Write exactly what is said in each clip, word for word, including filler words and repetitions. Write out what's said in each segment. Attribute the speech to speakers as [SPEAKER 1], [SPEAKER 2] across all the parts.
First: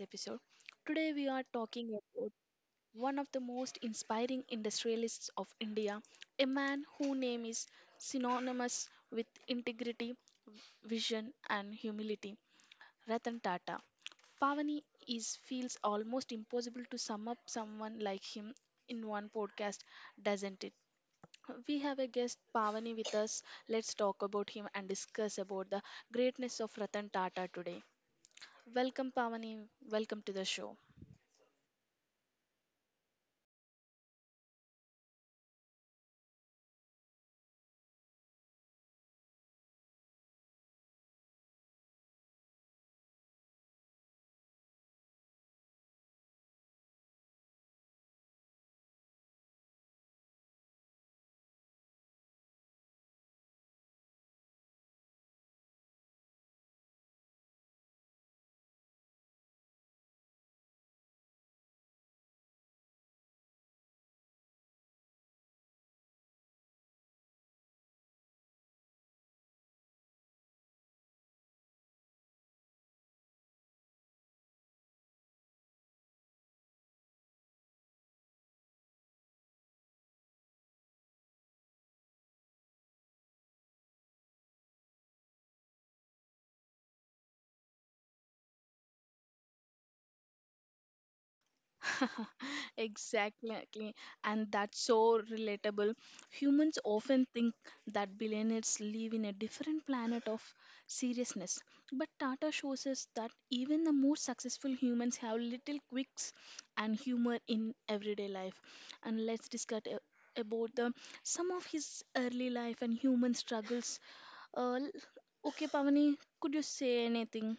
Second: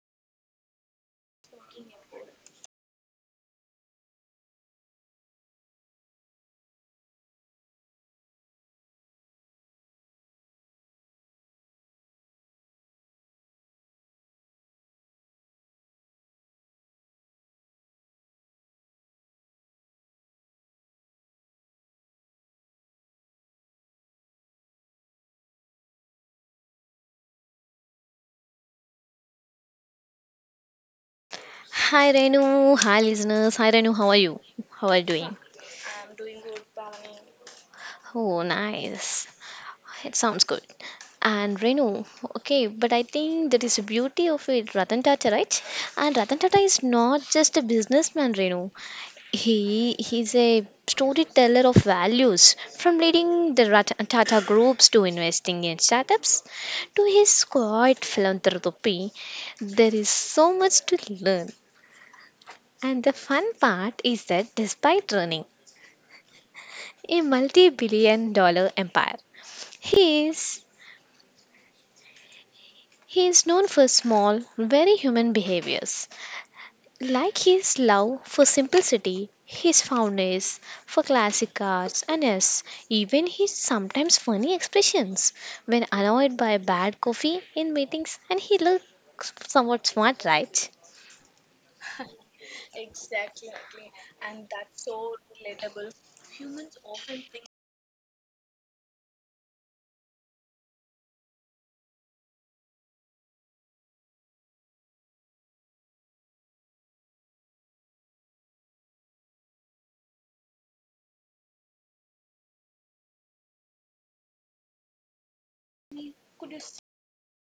[SPEAKER 1] episode. Today we are talking about one of the most inspiring industrialists of India, a man whose name is synonymous with integrity, vision, and humility, Ratan Tata. Pavani is feels almost impossible to sum up someone like him in one podcast, doesn't it? We have a guest Pavani with us. Let's talk about him and discuss about the greatness of Ratan Tata today. Welcome, Pavani. Welcome to the show.
[SPEAKER 2] Hi Renu, hi listeners. Hi Renu, how are you? How are you doing? Oh, nice. It sounds good. And Renu, okay, but I think that is the beauty of it, Ratan Tata, right? And Ratan Tata is not just a businessman, Renu. He he's a storyteller of values, from leading the Ratan Tata groups to investing in startups to his quiet philanthropy. There is so much to learn. And the fun part is that despite running a multi-billion dollar empire. He is he is known for small, very human behaviors, like his love for simplicity, his fondness for classic cars, and yes, even his sometimes funny expressions when annoyed by bad coffee in meetings. And he looks somewhat smart, right?
[SPEAKER 1] Exactly. And that's so relatable. Humans often think that billionaires live in a different planet of seriousness. But Tata shows us that even the most successful humans have little quirks and humor in everyday life. And let's discuss a- about the some of his early life and human struggles. Uh, okay, Pavani, could you say anything?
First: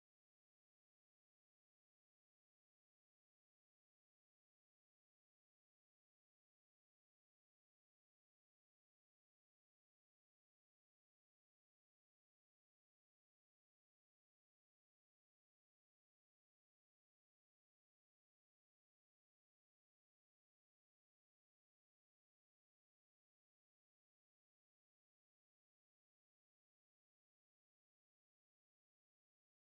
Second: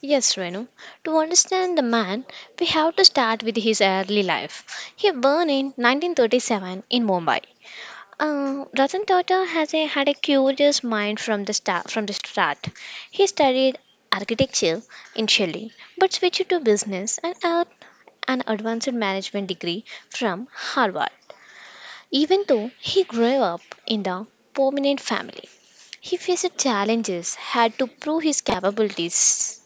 [SPEAKER 2] Yes, Renu. To understand the man, we have to start with his early life. He born in nineteen thirty-seven in Mumbai. Uh, Ratan Tata has a, had a curious mind from the start. From the start, he studied architecture initially, but switched to business and earned an advanced management degree from Harvard. Even though he grew up in a prominent family, he faced challenges, had to prove his capabilities.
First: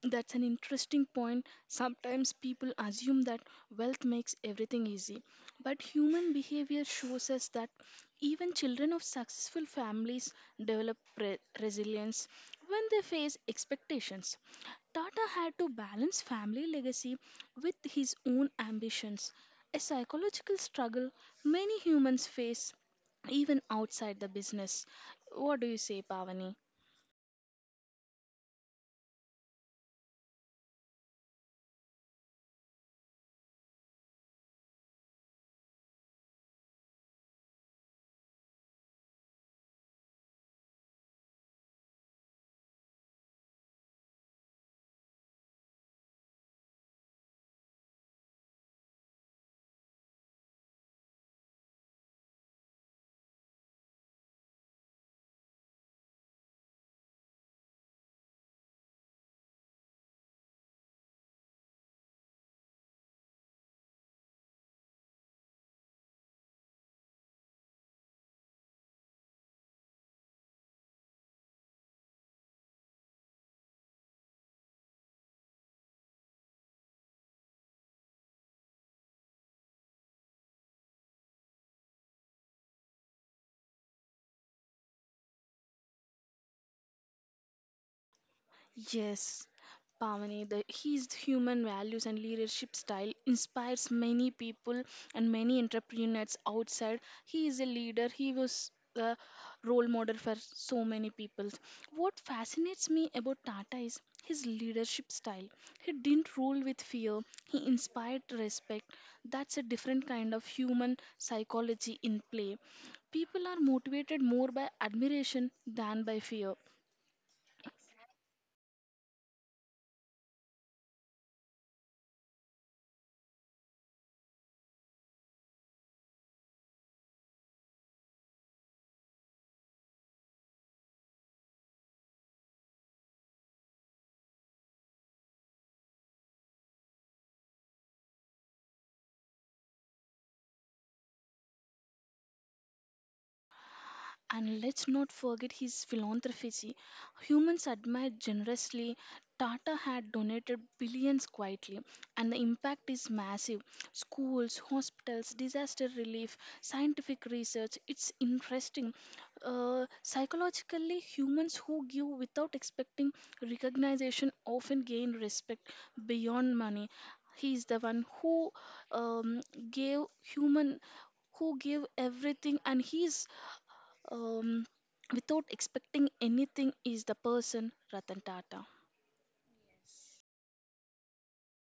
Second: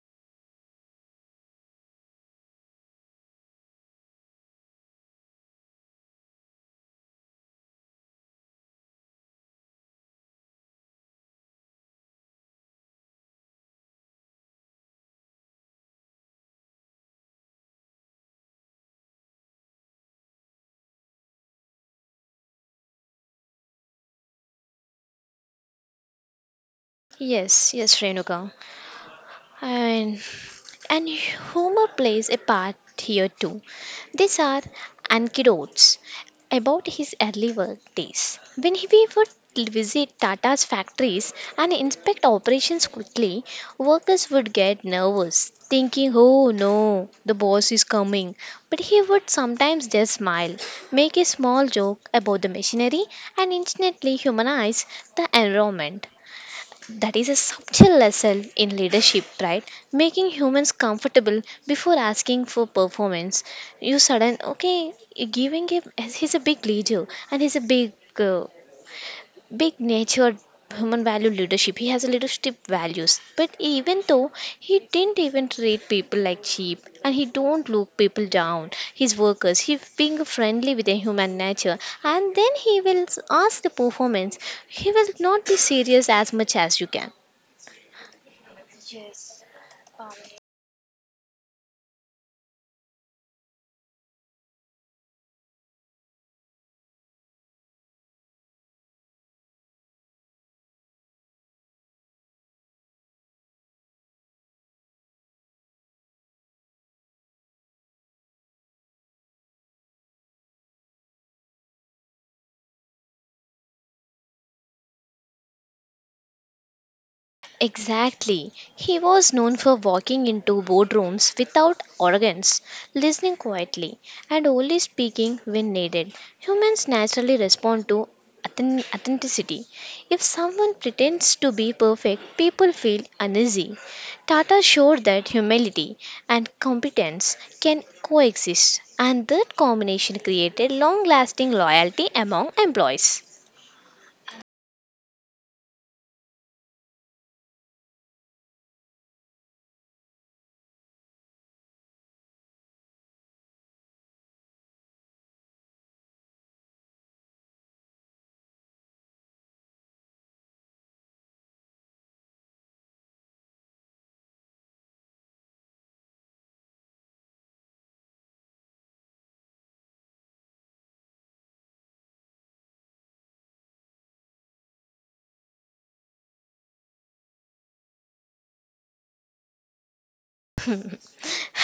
[SPEAKER 1] That's an interesting point. Sometimes people assume that wealth makes everything easy, but human behavior shows us that even children of successful families develop re- resilience when they face expectations. Tata had to balance family legacy with his own ambitions, a psychological struggle many humans face even outside the business. What do you say, Pavani?
[SPEAKER 2] Yes, yes, Renuka. And And humor plays a part here too. These are anecdotes about his early work days. When he we would visit Tata's factories and inspect operations quickly, workers would get nervous, thinking, oh no, the boss is coming. But he would sometimes just smile, make a small joke about the machinery, and instantly humanize the environment. That is a subtle lesson in leadership, right? Making humans comfortable before asking for performance. You sudden okay, you giving him. He's a big leader and he's a big, uh, big natured human value leadership. He has a leadership values, but even though he didn't even treat people like sheep and he don't look people down, his workers. He being friendly with the human nature, and then he will ask the performance. He will not be serious as much as you can.
[SPEAKER 1] Yes, Pavani, the, his human values and leadership style inspires many people and many entrepreneurs outside. He is a leader. He was a role model for so many people. What fascinates me about Tata is his leadership style. He didn't rule with fear. He inspired respect. That's a different kind of human psychology in play. People are motivated more by admiration than by fear.
[SPEAKER 2] Exactly. He was known for walking into boardrooms without arrogance, listening quietly, and only speaking when needed. Humans naturally respond to authen- authenticity. If someone pretends to be perfect, people feel uneasy. Tata showed that humility and competence can coexist, and that combination created long lasting loyalty among employees.
[SPEAKER 1] And let's not forget his philanthropy. Humans admire generously. Tata had donated billions quietly, and the impact is massive. Schools, hospitals, disaster relief, scientific research. It's interesting. Uh, psychologically, humans who give without expecting recognition often gain respect beyond money. He is the one who um, gave human who gave everything and he's um, without expecting anything is the person Ratan Tata.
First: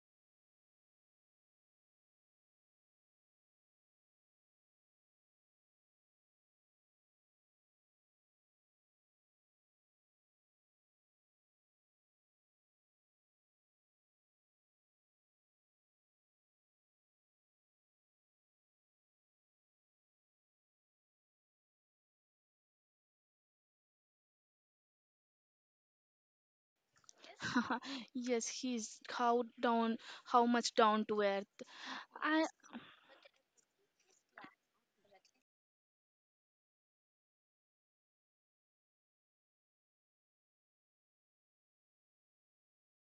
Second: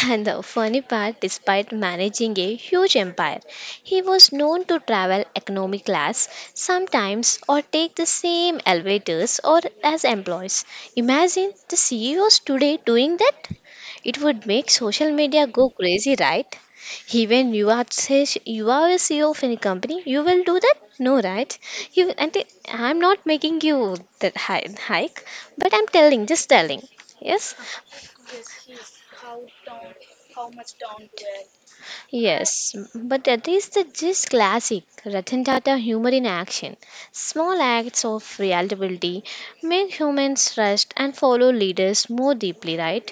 [SPEAKER 2] And the funny part, despite managing a huge empire, he was known to travel economy class sometimes or take the same elevators or as employees. Imagine the C E Os today doing that. It would make social media go crazy, right? Even you are say you are a C E O of any company, you will do that? No, right? You and I- I'm not making you that hi- hike, but I'm telling, just telling. Yes.
[SPEAKER 1] Yes, he's how down, how much down to earth.
[SPEAKER 2] Yes, but that is the just classic Ratan Tata humor in action. Small acts of reliability make humans trust and follow leaders more deeply, right?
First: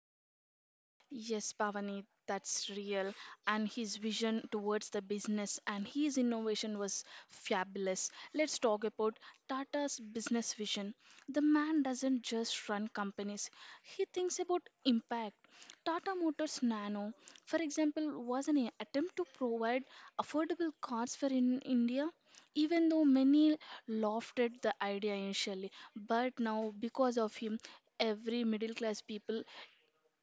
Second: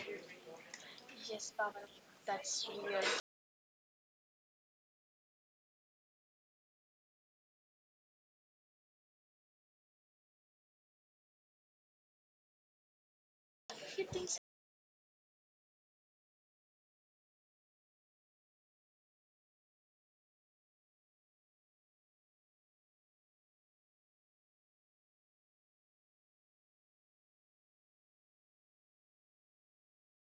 [SPEAKER 1] Yes, Pavani, that's real. And his vision towards the business and his innovation was fabulous. Let's talk about Tata's business vision. The man doesn't just run companies, he thinks about impact. Tata Motors Nano, for example, was an attempt to provide affordable cars for in India, even though many lofted the idea initially. But now, because of him, every middle class people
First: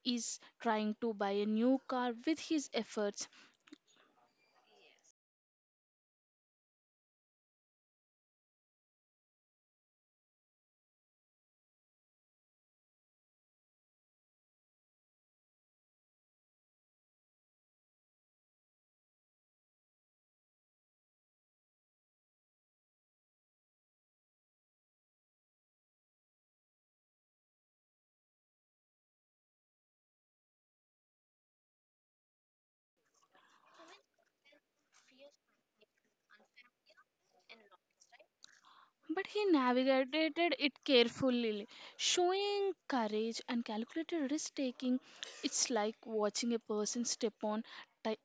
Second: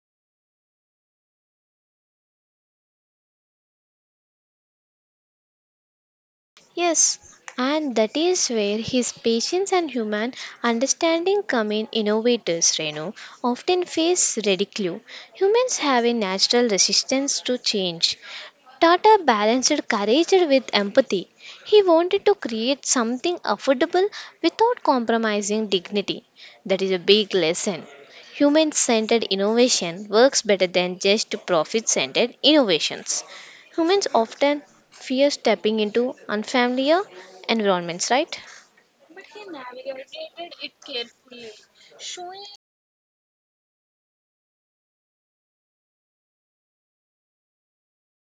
[SPEAKER 1] is trying to buy a new car with his efforts,
[SPEAKER 2] Yes, and that is where his patience and human understanding come in. Innovators, Reno, often face ridicule. Humans have a natural resistance to change. Tata balanced courage with empathy. He wanted to create something affordable without compromising dignity. That is a big lesson. Human centered innovation works better than just profit centered innovations. Humans often fear stepping into unfamiliar environments, right?
[SPEAKER 1] but he navigated it carefully, showing courage and calculated risk taking. It's like watching a person step on ti-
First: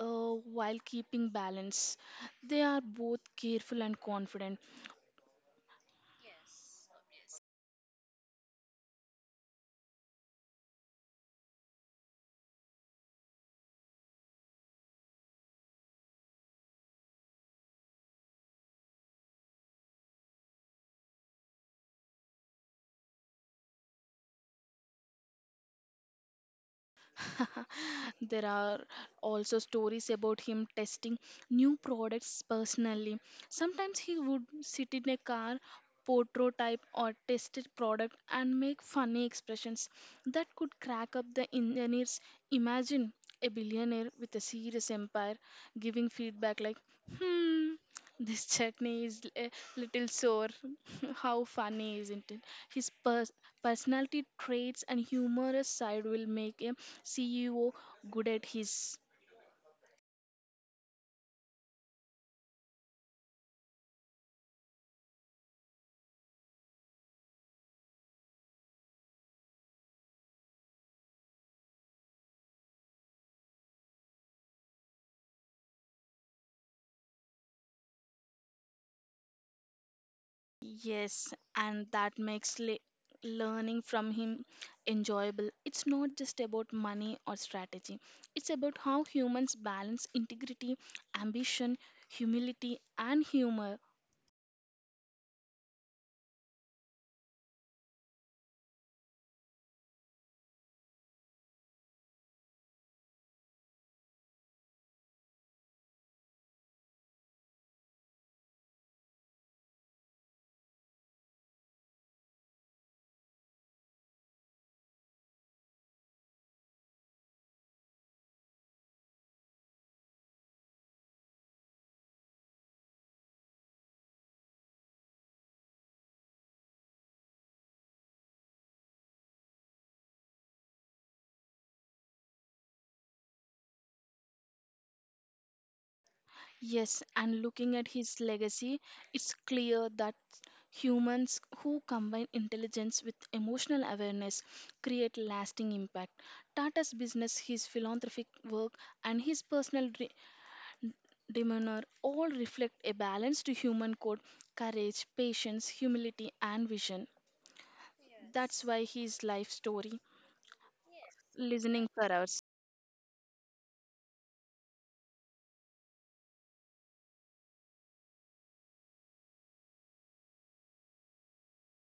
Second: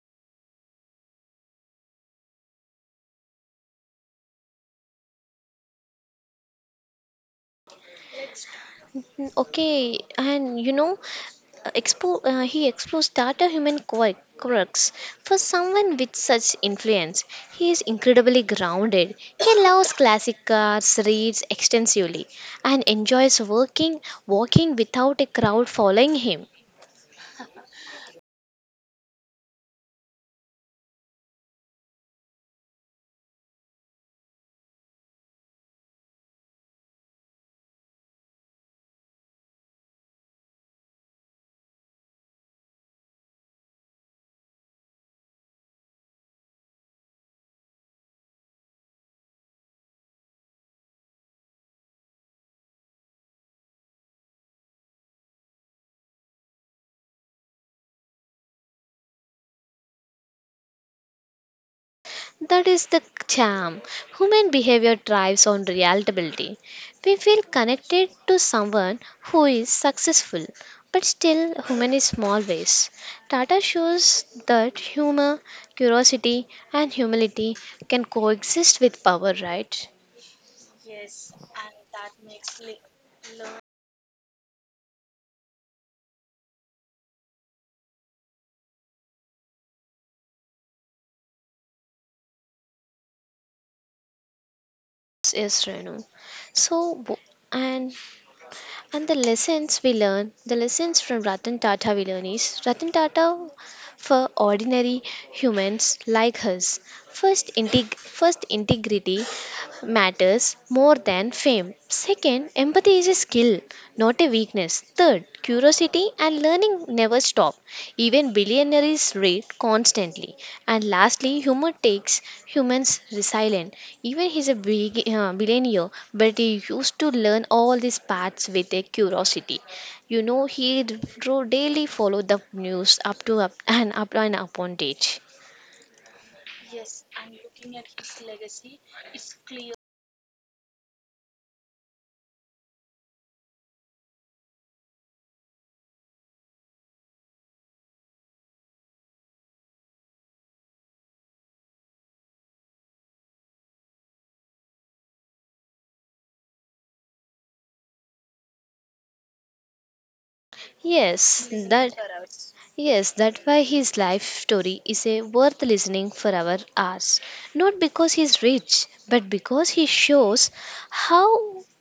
[SPEAKER 1] uh, while keeping balance. They are both careful and confident,
[SPEAKER 2] Mm, okay, and you know, uh, expo- uh, he explores data human quirk- quirks. For someone with such influence, he is incredibly grounded. He loves classic cars, reads extensively, and enjoys working walking without a crowd following him.
[SPEAKER 1] there are also stories about him testing new products personally. Sometimes he would sit in a car, prototype or test a product and make funny expressions that could crack up the engineers. Imagine a billionaire with a serious empire giving feedback like, hmm, this chutney is a little sore. How funny, isn't it? His pers- personality traits and humorous side will make a C E O good at his.
[SPEAKER 2] That is the charm. Human behavior thrives on relatability. We feel connected to someone who is successful but still human in small ways. Tata shows that humor, curiosity, and humility can coexist with power, right?
[SPEAKER 1] Yes, and that makes le- learning from him enjoyable. It's not just about money or strategy, it's about how humans balance integrity, ambition, humility, and humor.
[SPEAKER 2] Yes, Renu. So, bo- and And the lessons we learn, the lessons from Ratan Tata we learn is Ratan Tata for ordinary humans like us. First, integ- first integrity matters more than fame. Second, empathy is a skill, not a weakness. Third, curiosity and learning never stop. Even billionaires read constantly. And lastly, humor takes humans resilient. Even he's a big, uh, billionaire, but he used to learn all these paths with a curiosity. You know, he dro- daily followed the news up to up and up and upon date.
[SPEAKER 1] Yes, and looking at his legacy, it's clear that humans who combine intelligence with emotional awareness create lasting impact. Tata's business, his philanthropic work, and his personal re- demeanor all reflect a balanced human code courage, patience, humility, and vision. That's why his life story
[SPEAKER 2] Yes,
[SPEAKER 1] listening
[SPEAKER 2] that
[SPEAKER 1] for us.
[SPEAKER 2] yes, that why his life story is a worth listening for our hours. Not because he's rich, but because he shows how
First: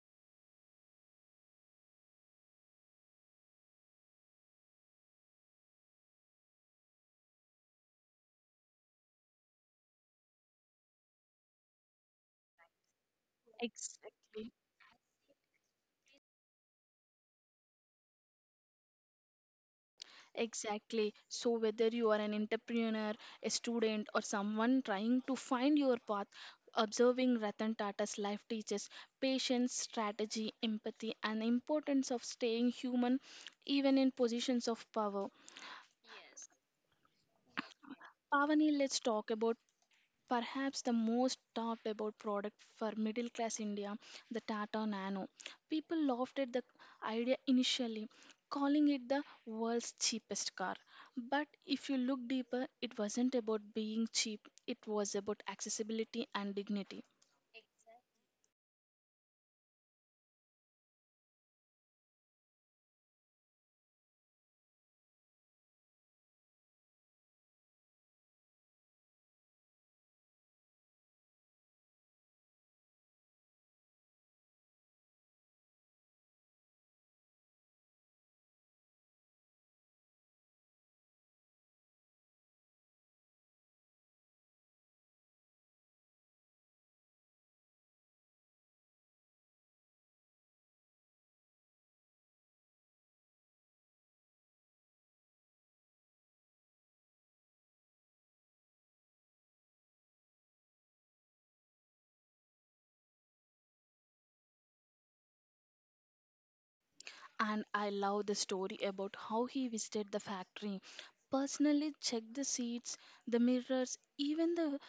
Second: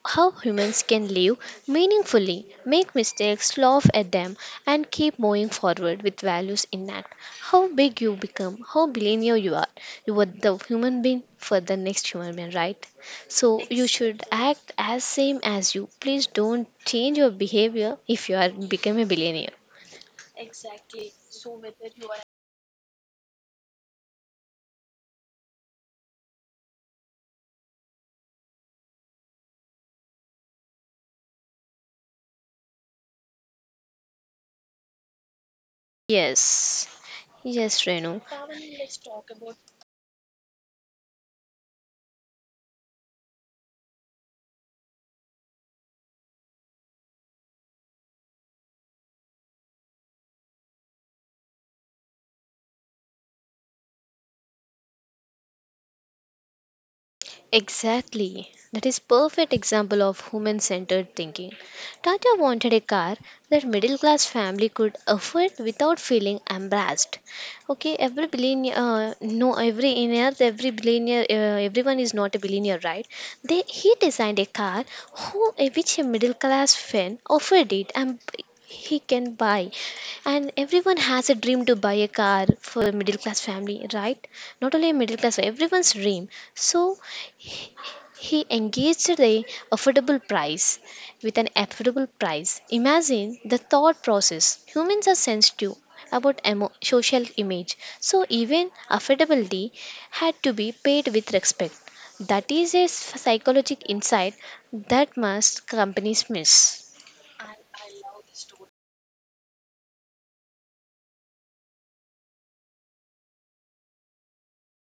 [SPEAKER 2] how humans can live meaningfully, make mistakes, laugh at them, and keep moving forward with values intact. How big you become, how billionaire you are, you are the human being for the next human being, right? So you should
[SPEAKER 1] Exactly.
[SPEAKER 2] act as same as you. Please don't change your behavior if you are become a billionaire.
[SPEAKER 1] Exactly. So, whether you are an entrepreneur, a student, or someone trying to find your path, observing Ratan Tata's life teaches patience, strategy, empathy, and the importance of staying human even in positions of power.
[SPEAKER 2] Yes. Yes, Renu.
[SPEAKER 1] Pavani, let's talk about perhaps the most talked about product for middle class India, the Tata Nano. People laughed at the idea initially, calling it the world's cheapest car. But if you look deeper, it wasn't about being cheap, it was about accessibility and dignity.
[SPEAKER 2] Exactly. That is perfect example of human-centered thinking. Tata wanted a car that middle-class family could afford without feeling embarrassed. Okay, every billionaire, uh, no, every billionaire, every billionaire, uh, everyone is not a billionaire, right? They he designed a car who, which a middle-class fan offered it and he can buy and everyone has a dream to buy a car for a middle class family, right? Not only a middle class, everyone's dream. So he engaged at a affordable price with an affordable price. Imagine the thought process. Humans are sensitive about emo- social image, so even affordability had to be paid with respect. That is a psychological insight that must companies miss.
[SPEAKER 1] And I love the story about how he visited the factory, personally checked the seats, the mirrors, even the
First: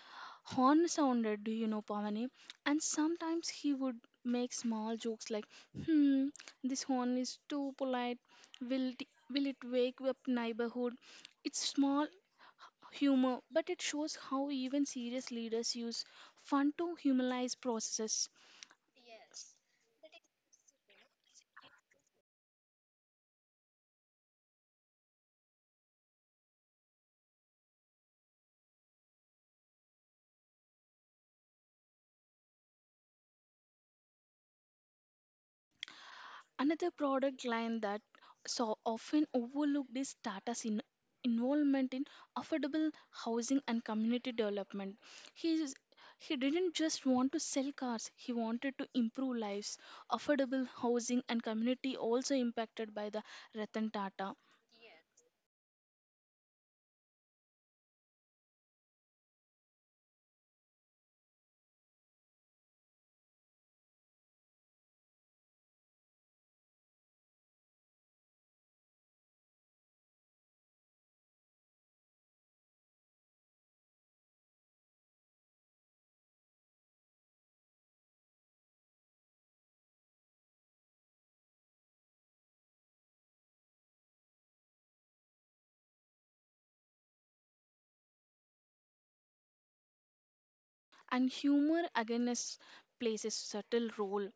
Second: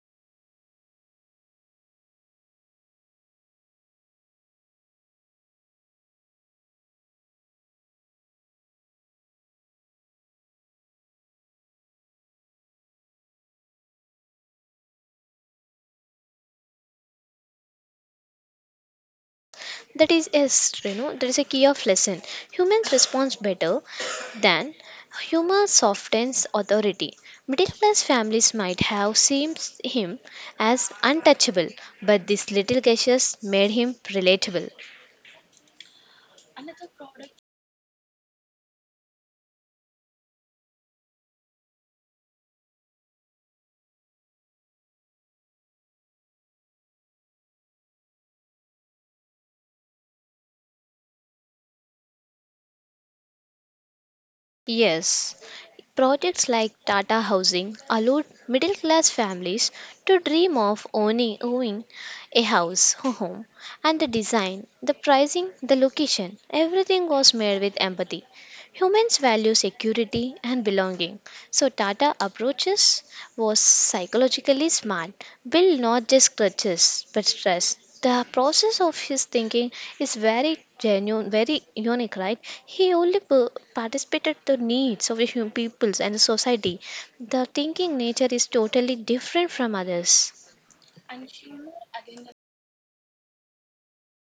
[SPEAKER 1] horn sounded, do you know, Pavani? And sometimes he would make small jokes like, hmm, this horn is too polite. Will it, will it wake up neighborhood? It's small humor, but it shows how even serious leaders use fun to humanize processes.
[SPEAKER 2] That is, is you know, That is a key of lesson. Humans respond better than humor softens authority. Middle class families might have seen him as untouchable, but these little gestures made him relatable.
[SPEAKER 1] Another product line that so often overlooked is Tata's in- involvement in affordable housing and community development. He is- he didn't just want to sell cars, he wanted to improve lives. Affordable housing and community also impacted by the Ratan Tata
[SPEAKER 2] Yes, projects like Tata Housing allowed middle class families to dream of owning, owning a house, a home, and the design, the pricing, the location, everything was made with empathy. Humans value security and belonging, so Tata approaches was psychologically smart, built not just clutches but stress. The process of his thinking is very genuine, very unique, right? He only p- participated the needs of the human peoples and the society. The thinking nature is totally different from others.
[SPEAKER 1] and humor against plays a subtle role.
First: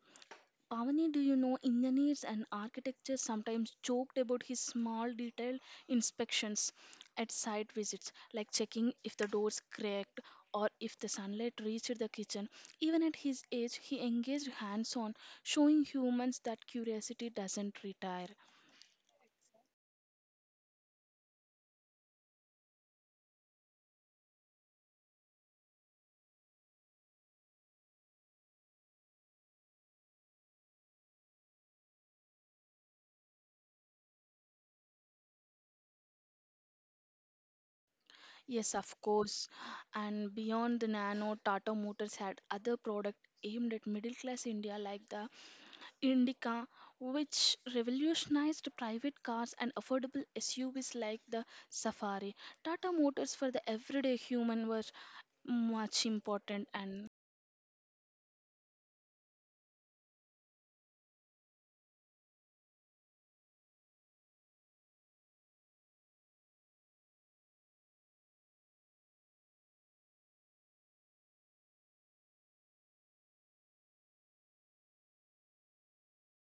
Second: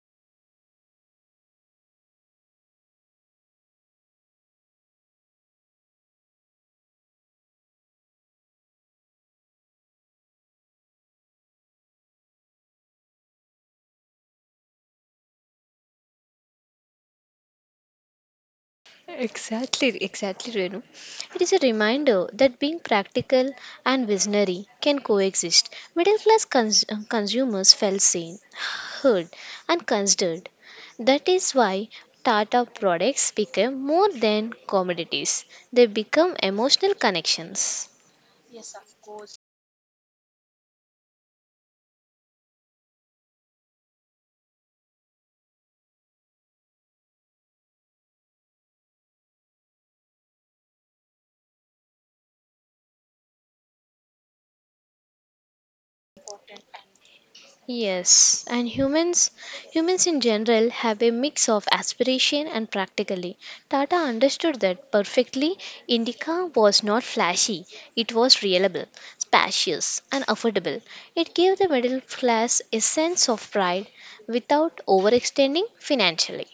[SPEAKER 1] Pavani, do you know engineers and architects sometimes joked about his small detailed inspections at site visits, like checking if the doors cracked or if the sunlight reached the kitchen. Even at his age, he engaged hands on, showing humans that curiosity doesn't retire.
[SPEAKER 2] Exactly, exactly, Renu. It is a reminder that being practical and visionary can coexist. Middle class cons- uh, consumers felt seen, heard, and considered. That is why Tata products become more than commodities, they become emotional connections.
[SPEAKER 1] Yes, of course. And beyond the Nano, Tata Motors had other products aimed at middle class India, like the Indica, which revolutionized private cars and affordable S U Vs like the Safari. Tata Motors for the everyday human were much important and
[SPEAKER 2] Yes, and humans humans in general have a mix of aspiration and practically. Tata understood that perfectly. Indica was not flashy, it was reliable, spacious, and affordable. It gave the middle class a sense of pride without overextending financially.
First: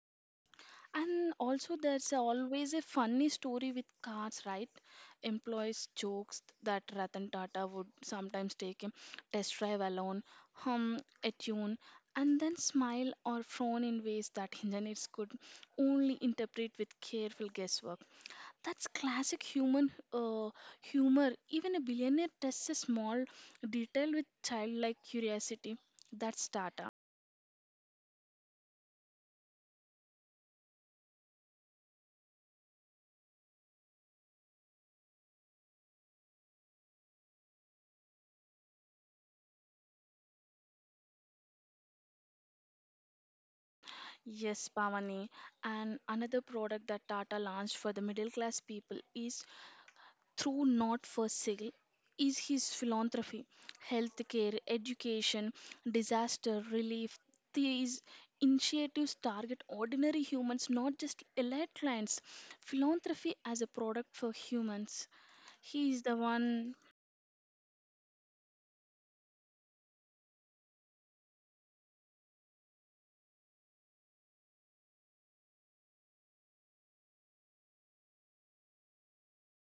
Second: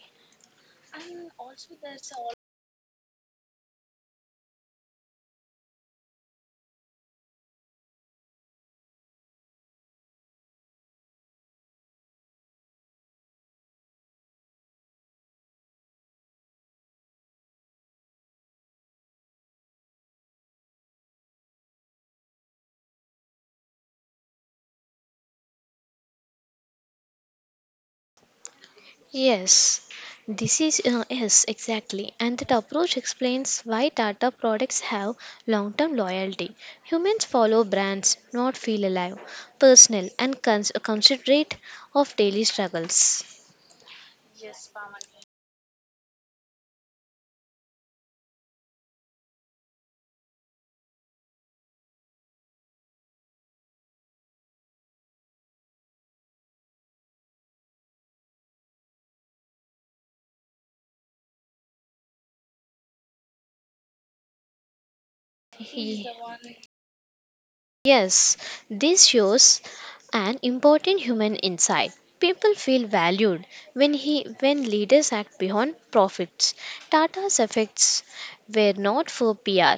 [SPEAKER 1] and also there's always a funny story with cars, right? Employees jokes that Ratan Tata would sometimes take him test drive alone, hum a tune, and then smile or frown in ways that engineers could only interpret with careful guesswork. That's classic human uh, humor. Even a billionaire tests a small detail with childlike curiosity. That's Tata.
[SPEAKER 2] Yes, this is uh, yes exactly, And that approach explains why Tata products have long-term loyalty. Humans follow brands, not feel alive, personal, and cons- considerate of daily struggles.
[SPEAKER 1] Yes, Pavani. And another product that Tata launched for the middle class people is through not for sale is his philanthropy, healthcare, education, disaster relief. These initiatives target ordinary humans, not just elite clients. Philanthropy as a product for humans. He is the one,
[SPEAKER 2] Yes, this shows an important human insight. People feel valued when he when leaders act beyond profits. Tata's effects were not for P R.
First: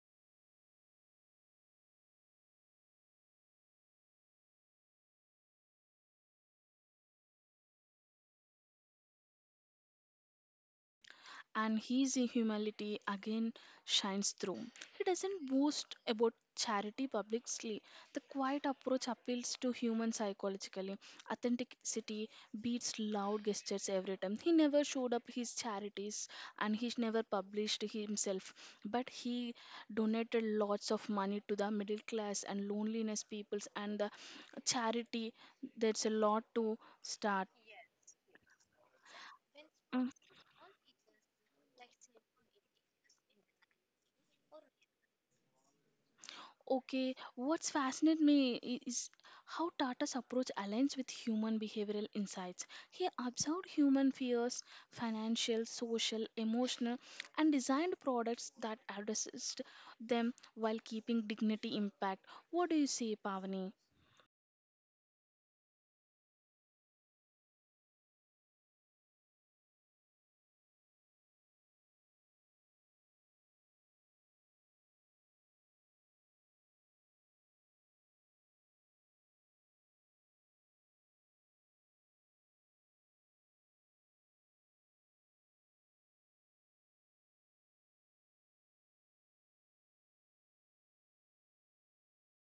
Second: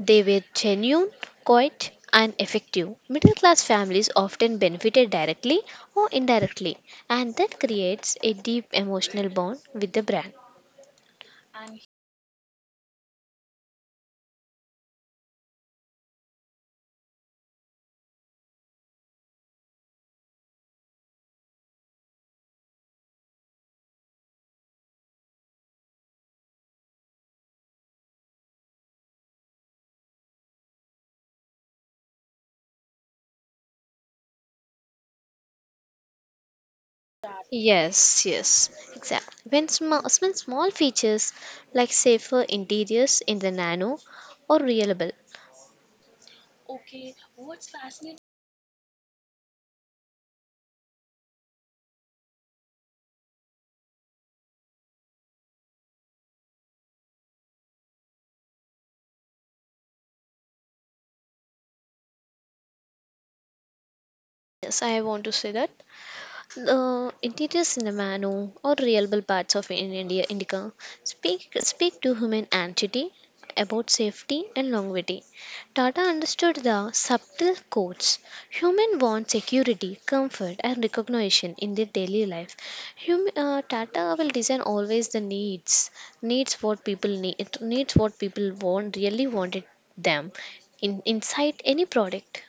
[SPEAKER 2] They were genuine, quiet and effective. Middle class families often benefited directly or indirectly and that creates a deep emotional bond with the brand.
[SPEAKER 1] and his humility again shines through. He doesn't boast about charity publicly. The quiet approach appeals to human psychologically. Authenticity beats loud gestures every time. He never showed up his charities and he never published himself, but he donated lots of money to the middle class and loneliness peoples and the charity. There's a lot to start.
[SPEAKER 2] Yes, yes, exactly. When small,
[SPEAKER 1] Mm.
[SPEAKER 2] when small features like safer interiors in the Nano or reliable.
[SPEAKER 1] Okay, what's fascinated me i- is how Tata's approach aligns with human behavioral insights. He observed human fears, financial, social, emotional, and designed products that addressed them while keeping dignity intact. What do you say, Pavani?
[SPEAKER 2] Yes, I want to say that. The interior cinnamon or reliable parts of in India Indica speak speak to human entity about safety and longevity. Tata understood the subtle codes. Human want security, comfort, and recognition in their daily life. Hum, uh, Tata will design always the needs, needs what people need, needs what people want, really wanted them in, inside any product.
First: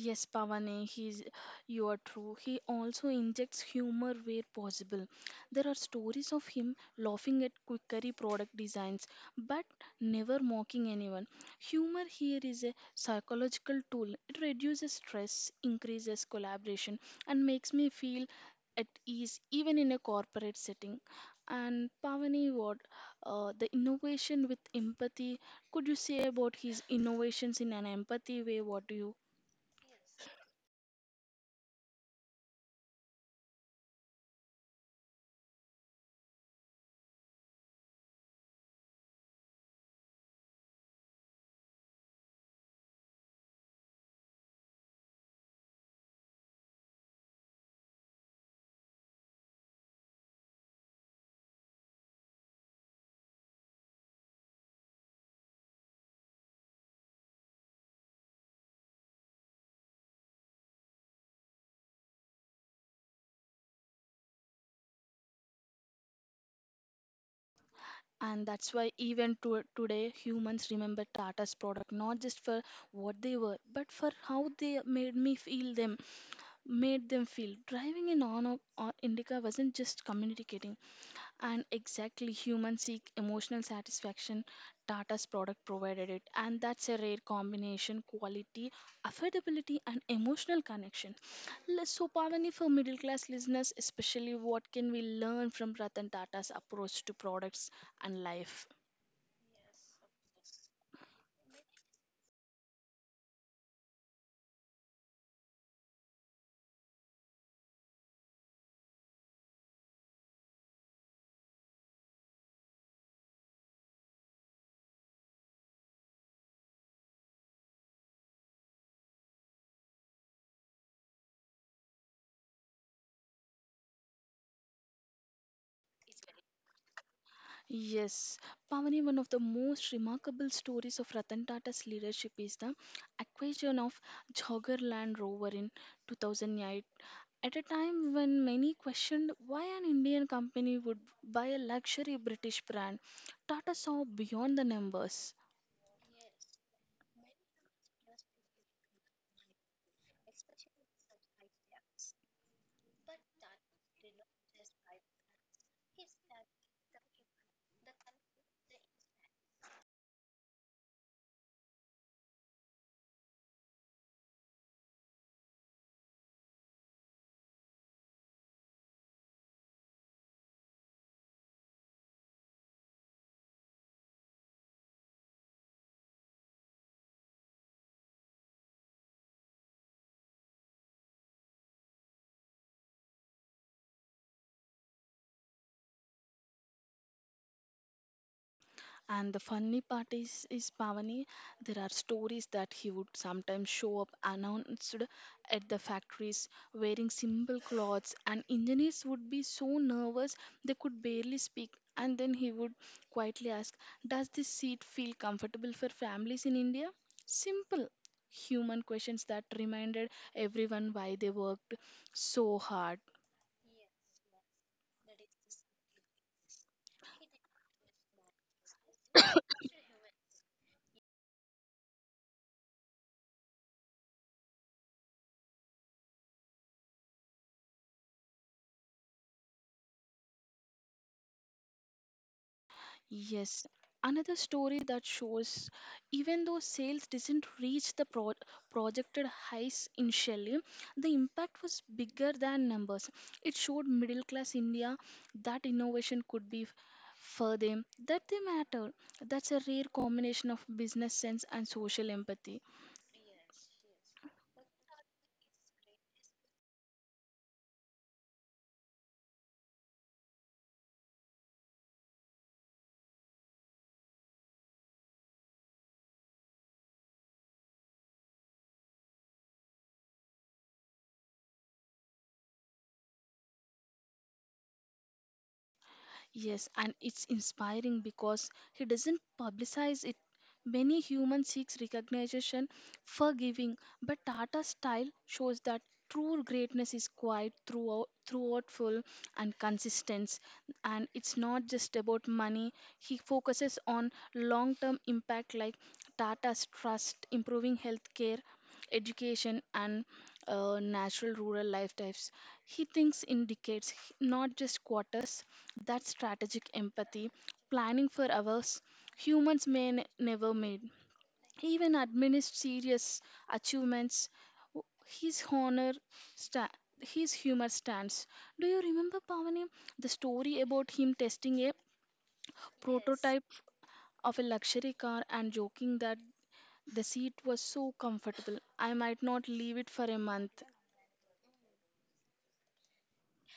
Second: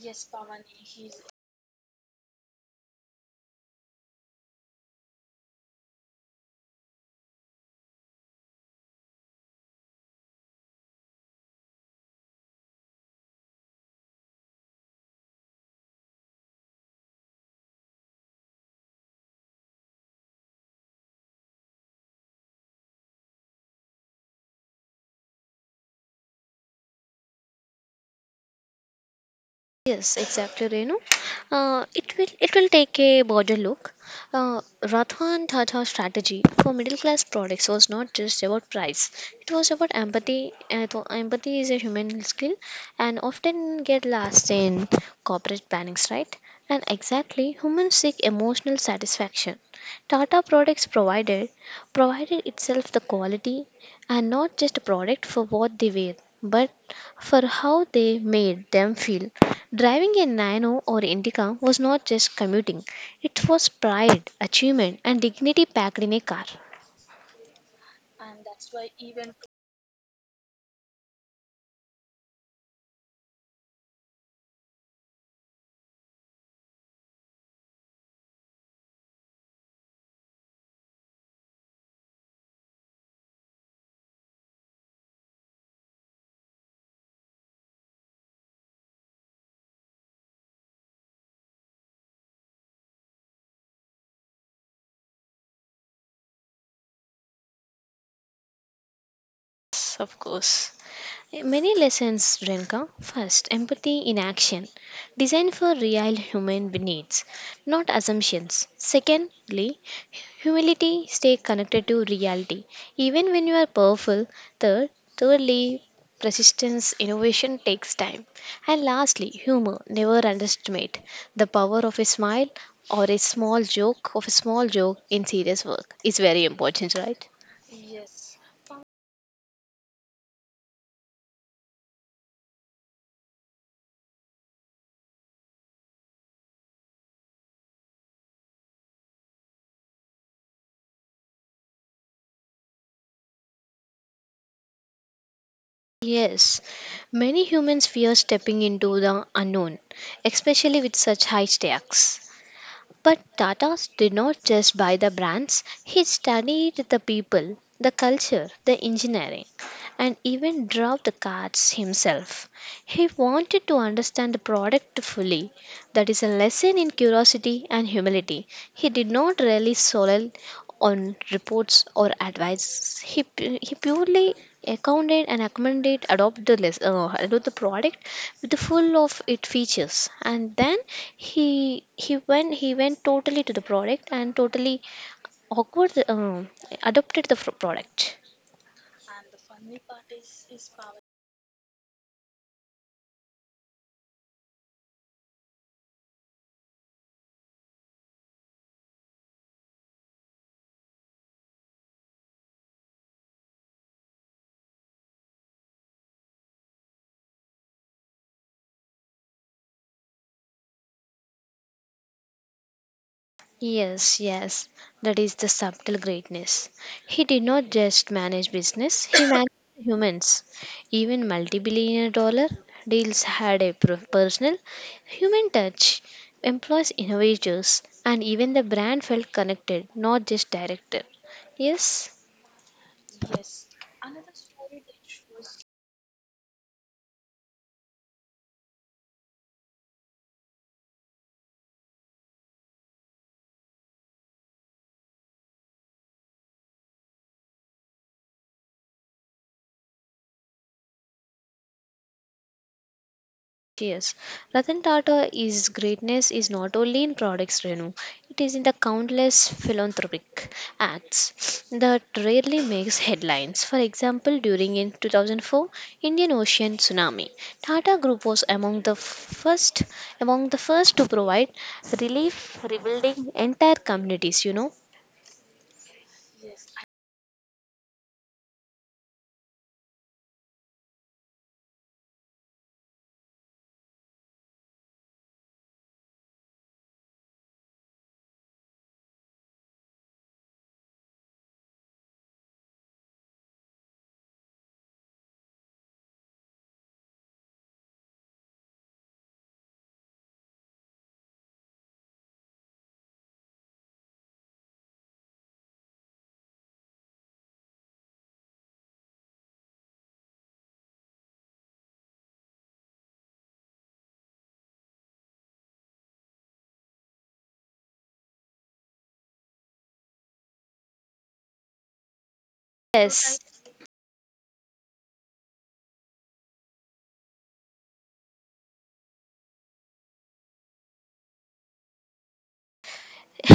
[SPEAKER 1] Yes, Pavane, he's you are true. He also injects humor where possible. There are stories of him laughing at quickery product designs, but never mocking anyone. Humor here is a psychological tool. It reduces stress, increases collaboration, and makes me feel at ease even in a corporate setting. And Pavani, what uh, the innovation with empathy? Could you say about his innovations in an empathy way? What do you
[SPEAKER 2] Yes, exactly, Renu. Uh, it will it will take a broader look. Uh, Ratha and Tata strategy for middle class products was not just about price; it was about empathy. Uh, th- empathy is a human skill, and often get lost in corporate plannings, right? And exactly, humans seek emotional satisfaction. Tata products provided provided itself the quality, and not just a product for what they wear, but for how they made them feel. Driving a Nano or Indica was not just commuting, it was pride, achievement, and dignity packed in a car.
[SPEAKER 1] and that's why even to, today humans remember Tata's product not just for what they were, but for how they made me feel them, made them feel. Driving in on on Indica wasn't just communicating, and exactly humans seek emotional satisfaction. Tata's product provided it, and that's a rare combination: quality, affordability, and emotional connection. Let's- So, Pavani, for middle class listeners, especially, what can we learn from Ratan Tata's approach to products and life?
[SPEAKER 2] Yes, of course. Eh, Many lessons, Renka. First, empathy in action, designed for real human needs, not assumptions. Secondly, humility, stay connected to reality, even when you are powerful. Third, Thirdly, persistence, innovation takes time. And lastly, humor, never underestimate the power of a smile or a small joke of a small joke in serious work is very important, right?
[SPEAKER 1] Yes, Pavani, one of the most remarkable stories of Ratan Tata's leadership is the acquisition of Jogger Land Rover in two thousand eight. At a time when many questioned why an Indian company would buy a luxury British brand, Tata saw beyond the numbers.
[SPEAKER 2] Yes, many humans fear stepping into the unknown, especially with such high stakes. But Tata did not just buy the brands, he studied the people, the culture, the engineering, and even drove the cars himself. He wanted to understand the product fully. That is a lesson in curiosity and humility. He did not rely solely on reports or advice. He, pu- he purely accounted and accommodate adopt the, les- uh, adopt the product with the full of its features and then he he went he went totally to the product and totally awkward um, adopted the fr- product.
[SPEAKER 1] And the funny part is, is Pavani, there are stories that he would sometimes show up announced at the factories wearing simple clothes, and engineers would be so nervous they could barely speak. And then he would quietly ask, does this seat feel comfortable for families in India? Simple human questions that reminded everyone why they worked so hard.
[SPEAKER 2] Yes, yes, that is the subtle greatness. He did not just manage business, he managed humans. Even multi billion dollar deals had a per- personal human touch, employs innovators, and even the brand felt connected, not just directed. Yes.
[SPEAKER 1] Yes, another story that shows even though sales didn't reach the pro- projected highs initially, the impact was bigger than numbers. It showed middle class India that innovation could be f- for them, that they matter. That's a rare combination of business sense and social empathy.
[SPEAKER 2] Yes, Ratan Tata is greatness is not only in products, Renu. It is in the countless philanthropic acts that rarely makes headlines. For example, during in two thousand four Indian Ocean tsunami, Tata Group was among the first among the first to provide relief, rebuilding entire communities. You know.
[SPEAKER 1] Yes, and it's inspiring because he doesn't publicize it. Many human seeks recognition for giving, but Tata's style shows that true greatness is quiet throughout thoughtful and consistent, and it's not just about money. He focuses on long term impact like Tata's trust improving healthcare, education, and uh, natural rural lifestyles. He thinks in decades, not just quarters. That strategic empathy, planning for others humans may n- never made. Even amidst serious achievements, w- his honor, sta- his humor stands. Do you remember, Pavani, the story about him testing a yes
[SPEAKER 2] Yes.
[SPEAKER 1] prototype of a luxury car and joking that the seat was so comfortable, I might not leave it for a month?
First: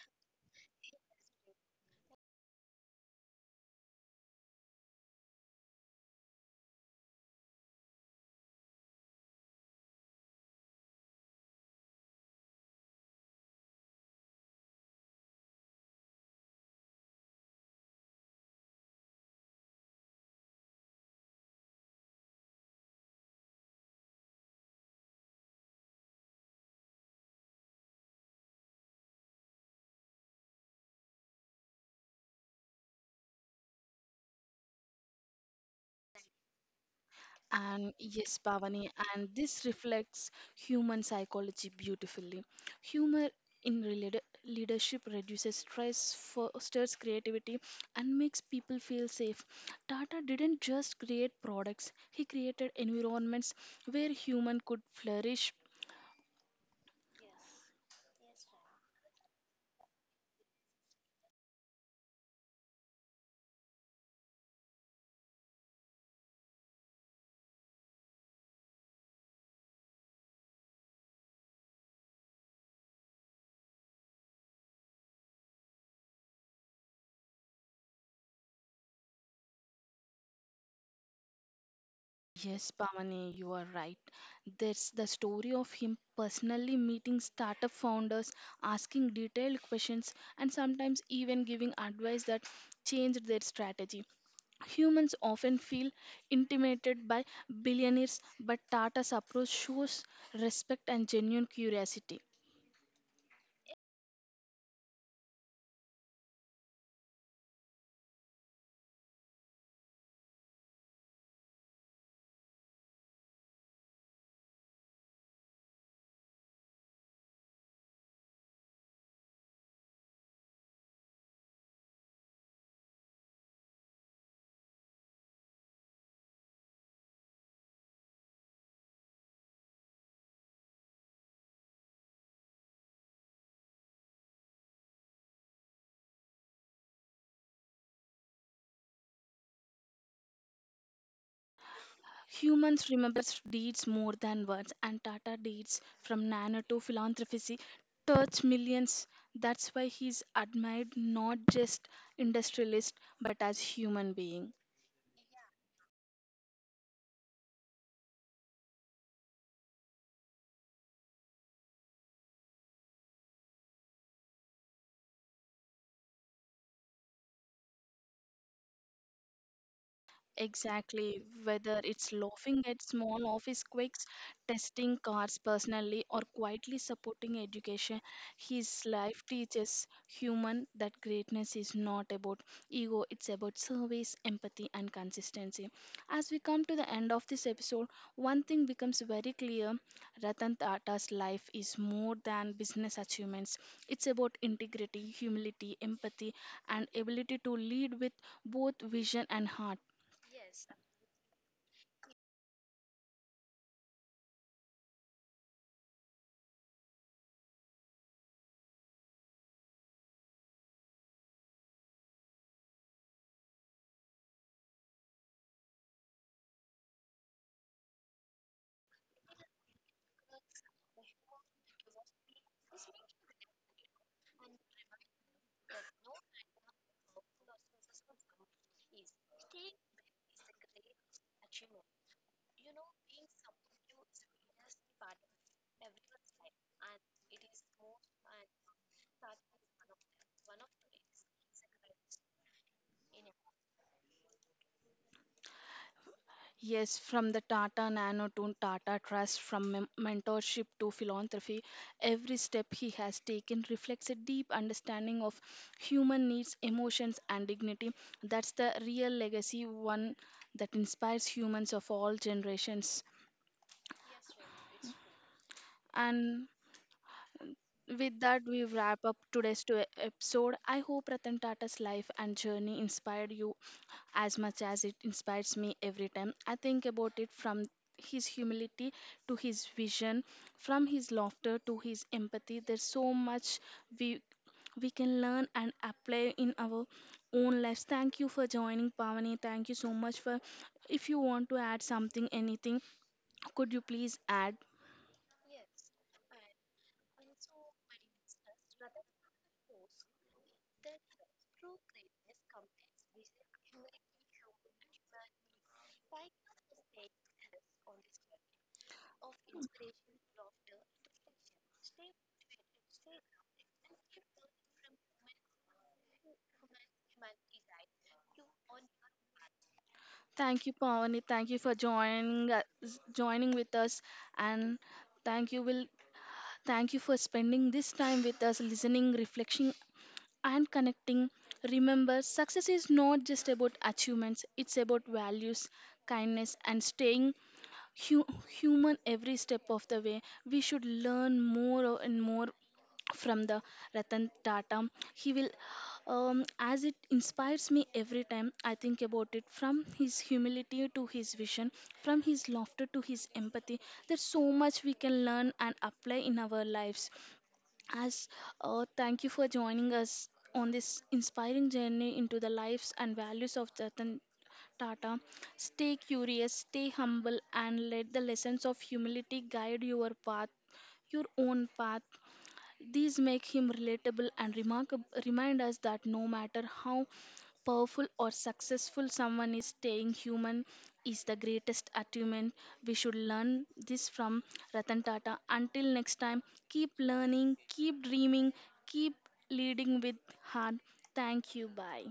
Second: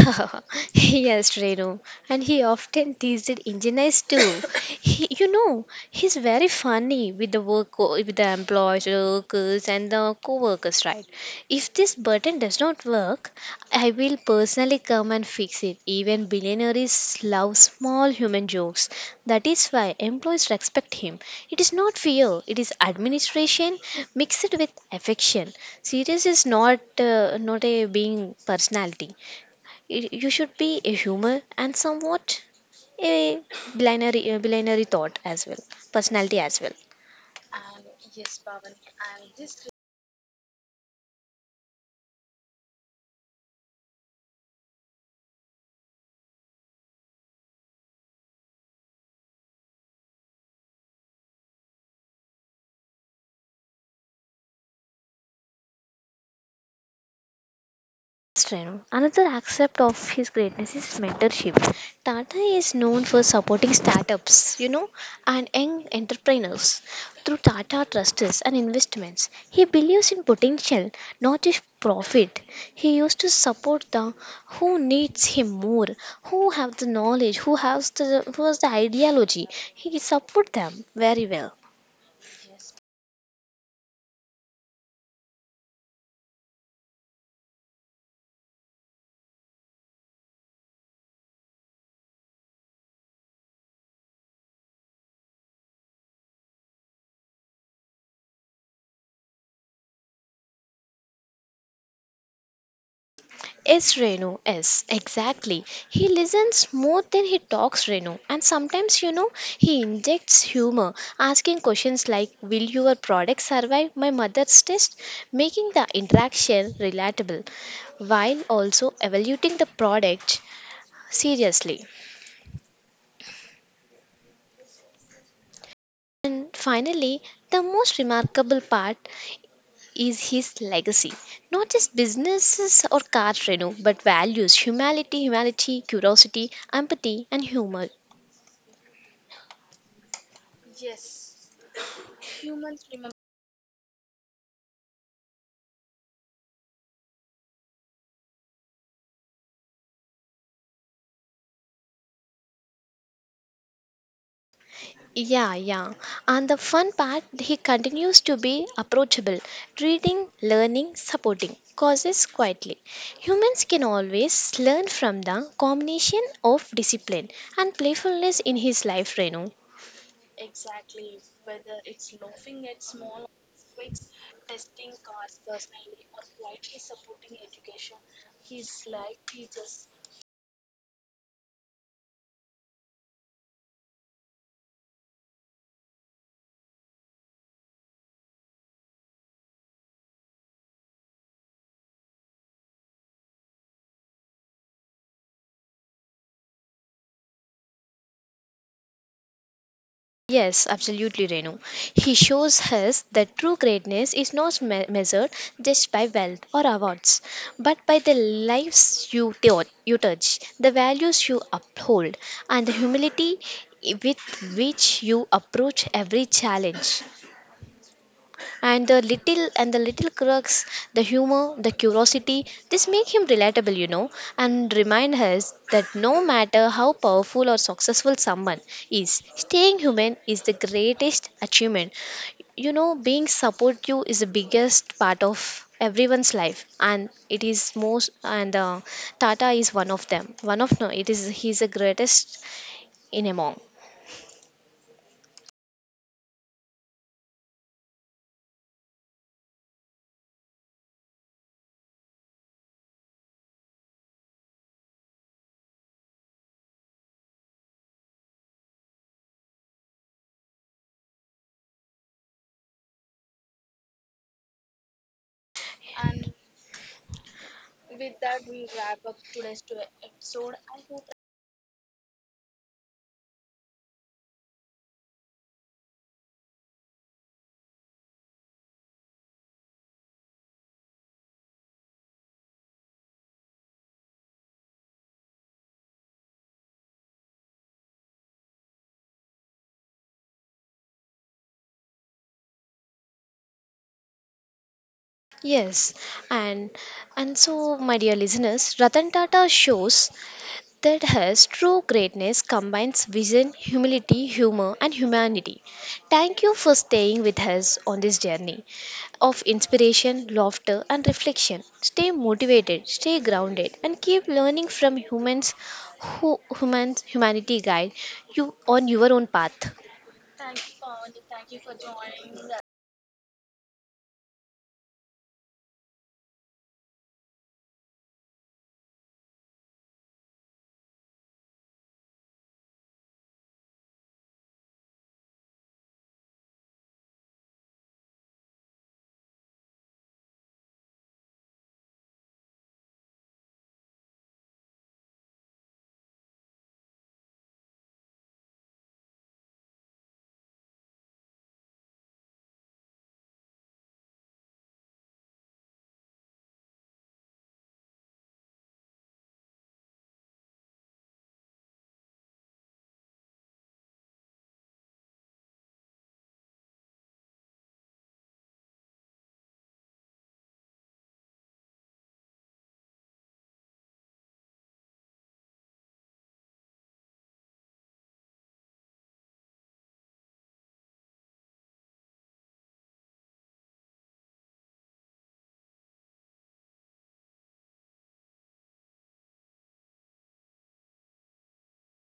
[SPEAKER 2] Yes, Renu, and he often teased engineers too. He, you know, he's very funny with the work with the employees, workers, and the co-workers, right? If this button does not work, I will personally come and fix it. Even billionaires love small human jokes. That is why employees respect him. It is not fear; it is administration mixed with affection. Serious is not uh, not a being personality, y- you should be a humor and somewhat a binary, a binary thought as well personality as well.
[SPEAKER 1] And yes, Pavani, and this reflects human psychology beautifully. Humor in rela- leadership reduces stress, fosters creativity, and makes people feel safe. Tata didn't just create products, he created environments where human could flourish.
[SPEAKER 2] Renu. Another aspect of his greatness is mentorship. Tata is known for supporting startups, you know, and young entrepreneurs through Tata Trusts and investments. He believes in potential, not just profit. He used to support the who needs him more, who have the knowledge, who has the who has the ideology. He support them very well.
[SPEAKER 1] Yes, Pamani, you are right. There's the story of him personally meeting startup founders, asking detailed questions, and sometimes even giving advice that changed their strategy. Humans often feel intimidated by billionaires, but Tata's approach shows respect and genuine curiosity.
[SPEAKER 2] Yes, Renu. Yes, exactly. He listens more than he talks, Renu. And sometimes, you know, he injects humor, asking questions like, will your product survive my mother's test? Making the interaction relatable while also evaluating the product seriously. And finally, the most remarkable part is his legacy. Not just businesses or cars, Renu, but values humanity, humanity, curiosity, empathy, and humor.
[SPEAKER 1] Humans remember deeds more than words, and Tata deeds from Nana to philanthropy touch millions. That's why he's admired not just industrialist but as human being.
[SPEAKER 2] Yeah, yeah. And the fun part, he continues to be approachable, reading, learning, supporting causes quietly. Humans can always learn from the combination of discipline and playfulness in his life, Renu.
[SPEAKER 1] Exactly, whether it's laughing at small office quirks, testing cars personally, or quietly supporting education, his life teaches human that greatness is not about ego, it's about service, empathy, and consistency. As we come to the end of this episode, one thing becomes very clear: Ratan Tata's life is more than business achievements, it's about integrity, humility, empathy, and ability to lead with both vision and heart.
[SPEAKER 2] Yes, absolutely, Renu. He shows us that true greatness is not me- measured just by wealth or awards, but by the lives you, tou- you touch, the values you uphold, and the humility with which you approach every challenge, and the little and the little crux, the humor, the curiosity, this make him relatable, you know, and remind us that no matter how powerful or successful someone is, staying human is the greatest achievement. You know, being supportive is the biggest part of everyone's life, and it is most, and uh, Tata is one of them one of no it is he's the greatest in among.
[SPEAKER 1] Yes, from the Tata Nano to Tata Trust, from men- mentorship to philanthropy, every step he has taken reflects a deep understanding of human needs, emotions, and dignity. That's the real legacy, one that inspires humans of all generations. And with that, we wrap up today's to- episode. I hope Ratan Tata's life and journey inspired you as much as it inspires me every time. I think about it from his humility to his vision, from his laughter to his empathy. There's so much we we can learn and apply in our own lives. Thank you for joining, Pavani. Thank you so much for. If you want to add something, anything, could you please add?
[SPEAKER 2] Yes, and and so, my dear listeners, Ratan Tata shows that has true greatness combines vision, humility, humor, and humanity. Thank you for staying with us on this journey of inspiration, laughter, and reflection. Stay motivated, stay grounded, and keep learning from humans who humans humanity guide you on your own path.
[SPEAKER 1] Thank you, Pawani. Thank you for joining us, joining with us, and thank you will thank you for spending this time with us, listening, reflecting, and connecting. Remember, success is not just about achievements; it's about values, kindness, and staying hu- human every step of the way. We should learn more and more from the Ratan Tata. He will, um, as it inspires me every time I think about it, from his humility to his vision, from his laughter to his empathy. There's so much we can learn and apply in our lives. As uh, Thank you for joining us on this inspiring journey into the lives and values of Ratan Tata. Stay curious, stay humble, and let the lessons of humility guide your path, your own path. These make him relatable and remarkable, remind us that no matter how powerful or successful someone is, staying human is the greatest achievement. We should learn this from Ratan Tata. Until next time, keep learning, keep dreaming, keep leading with heart. Thank you. Bye.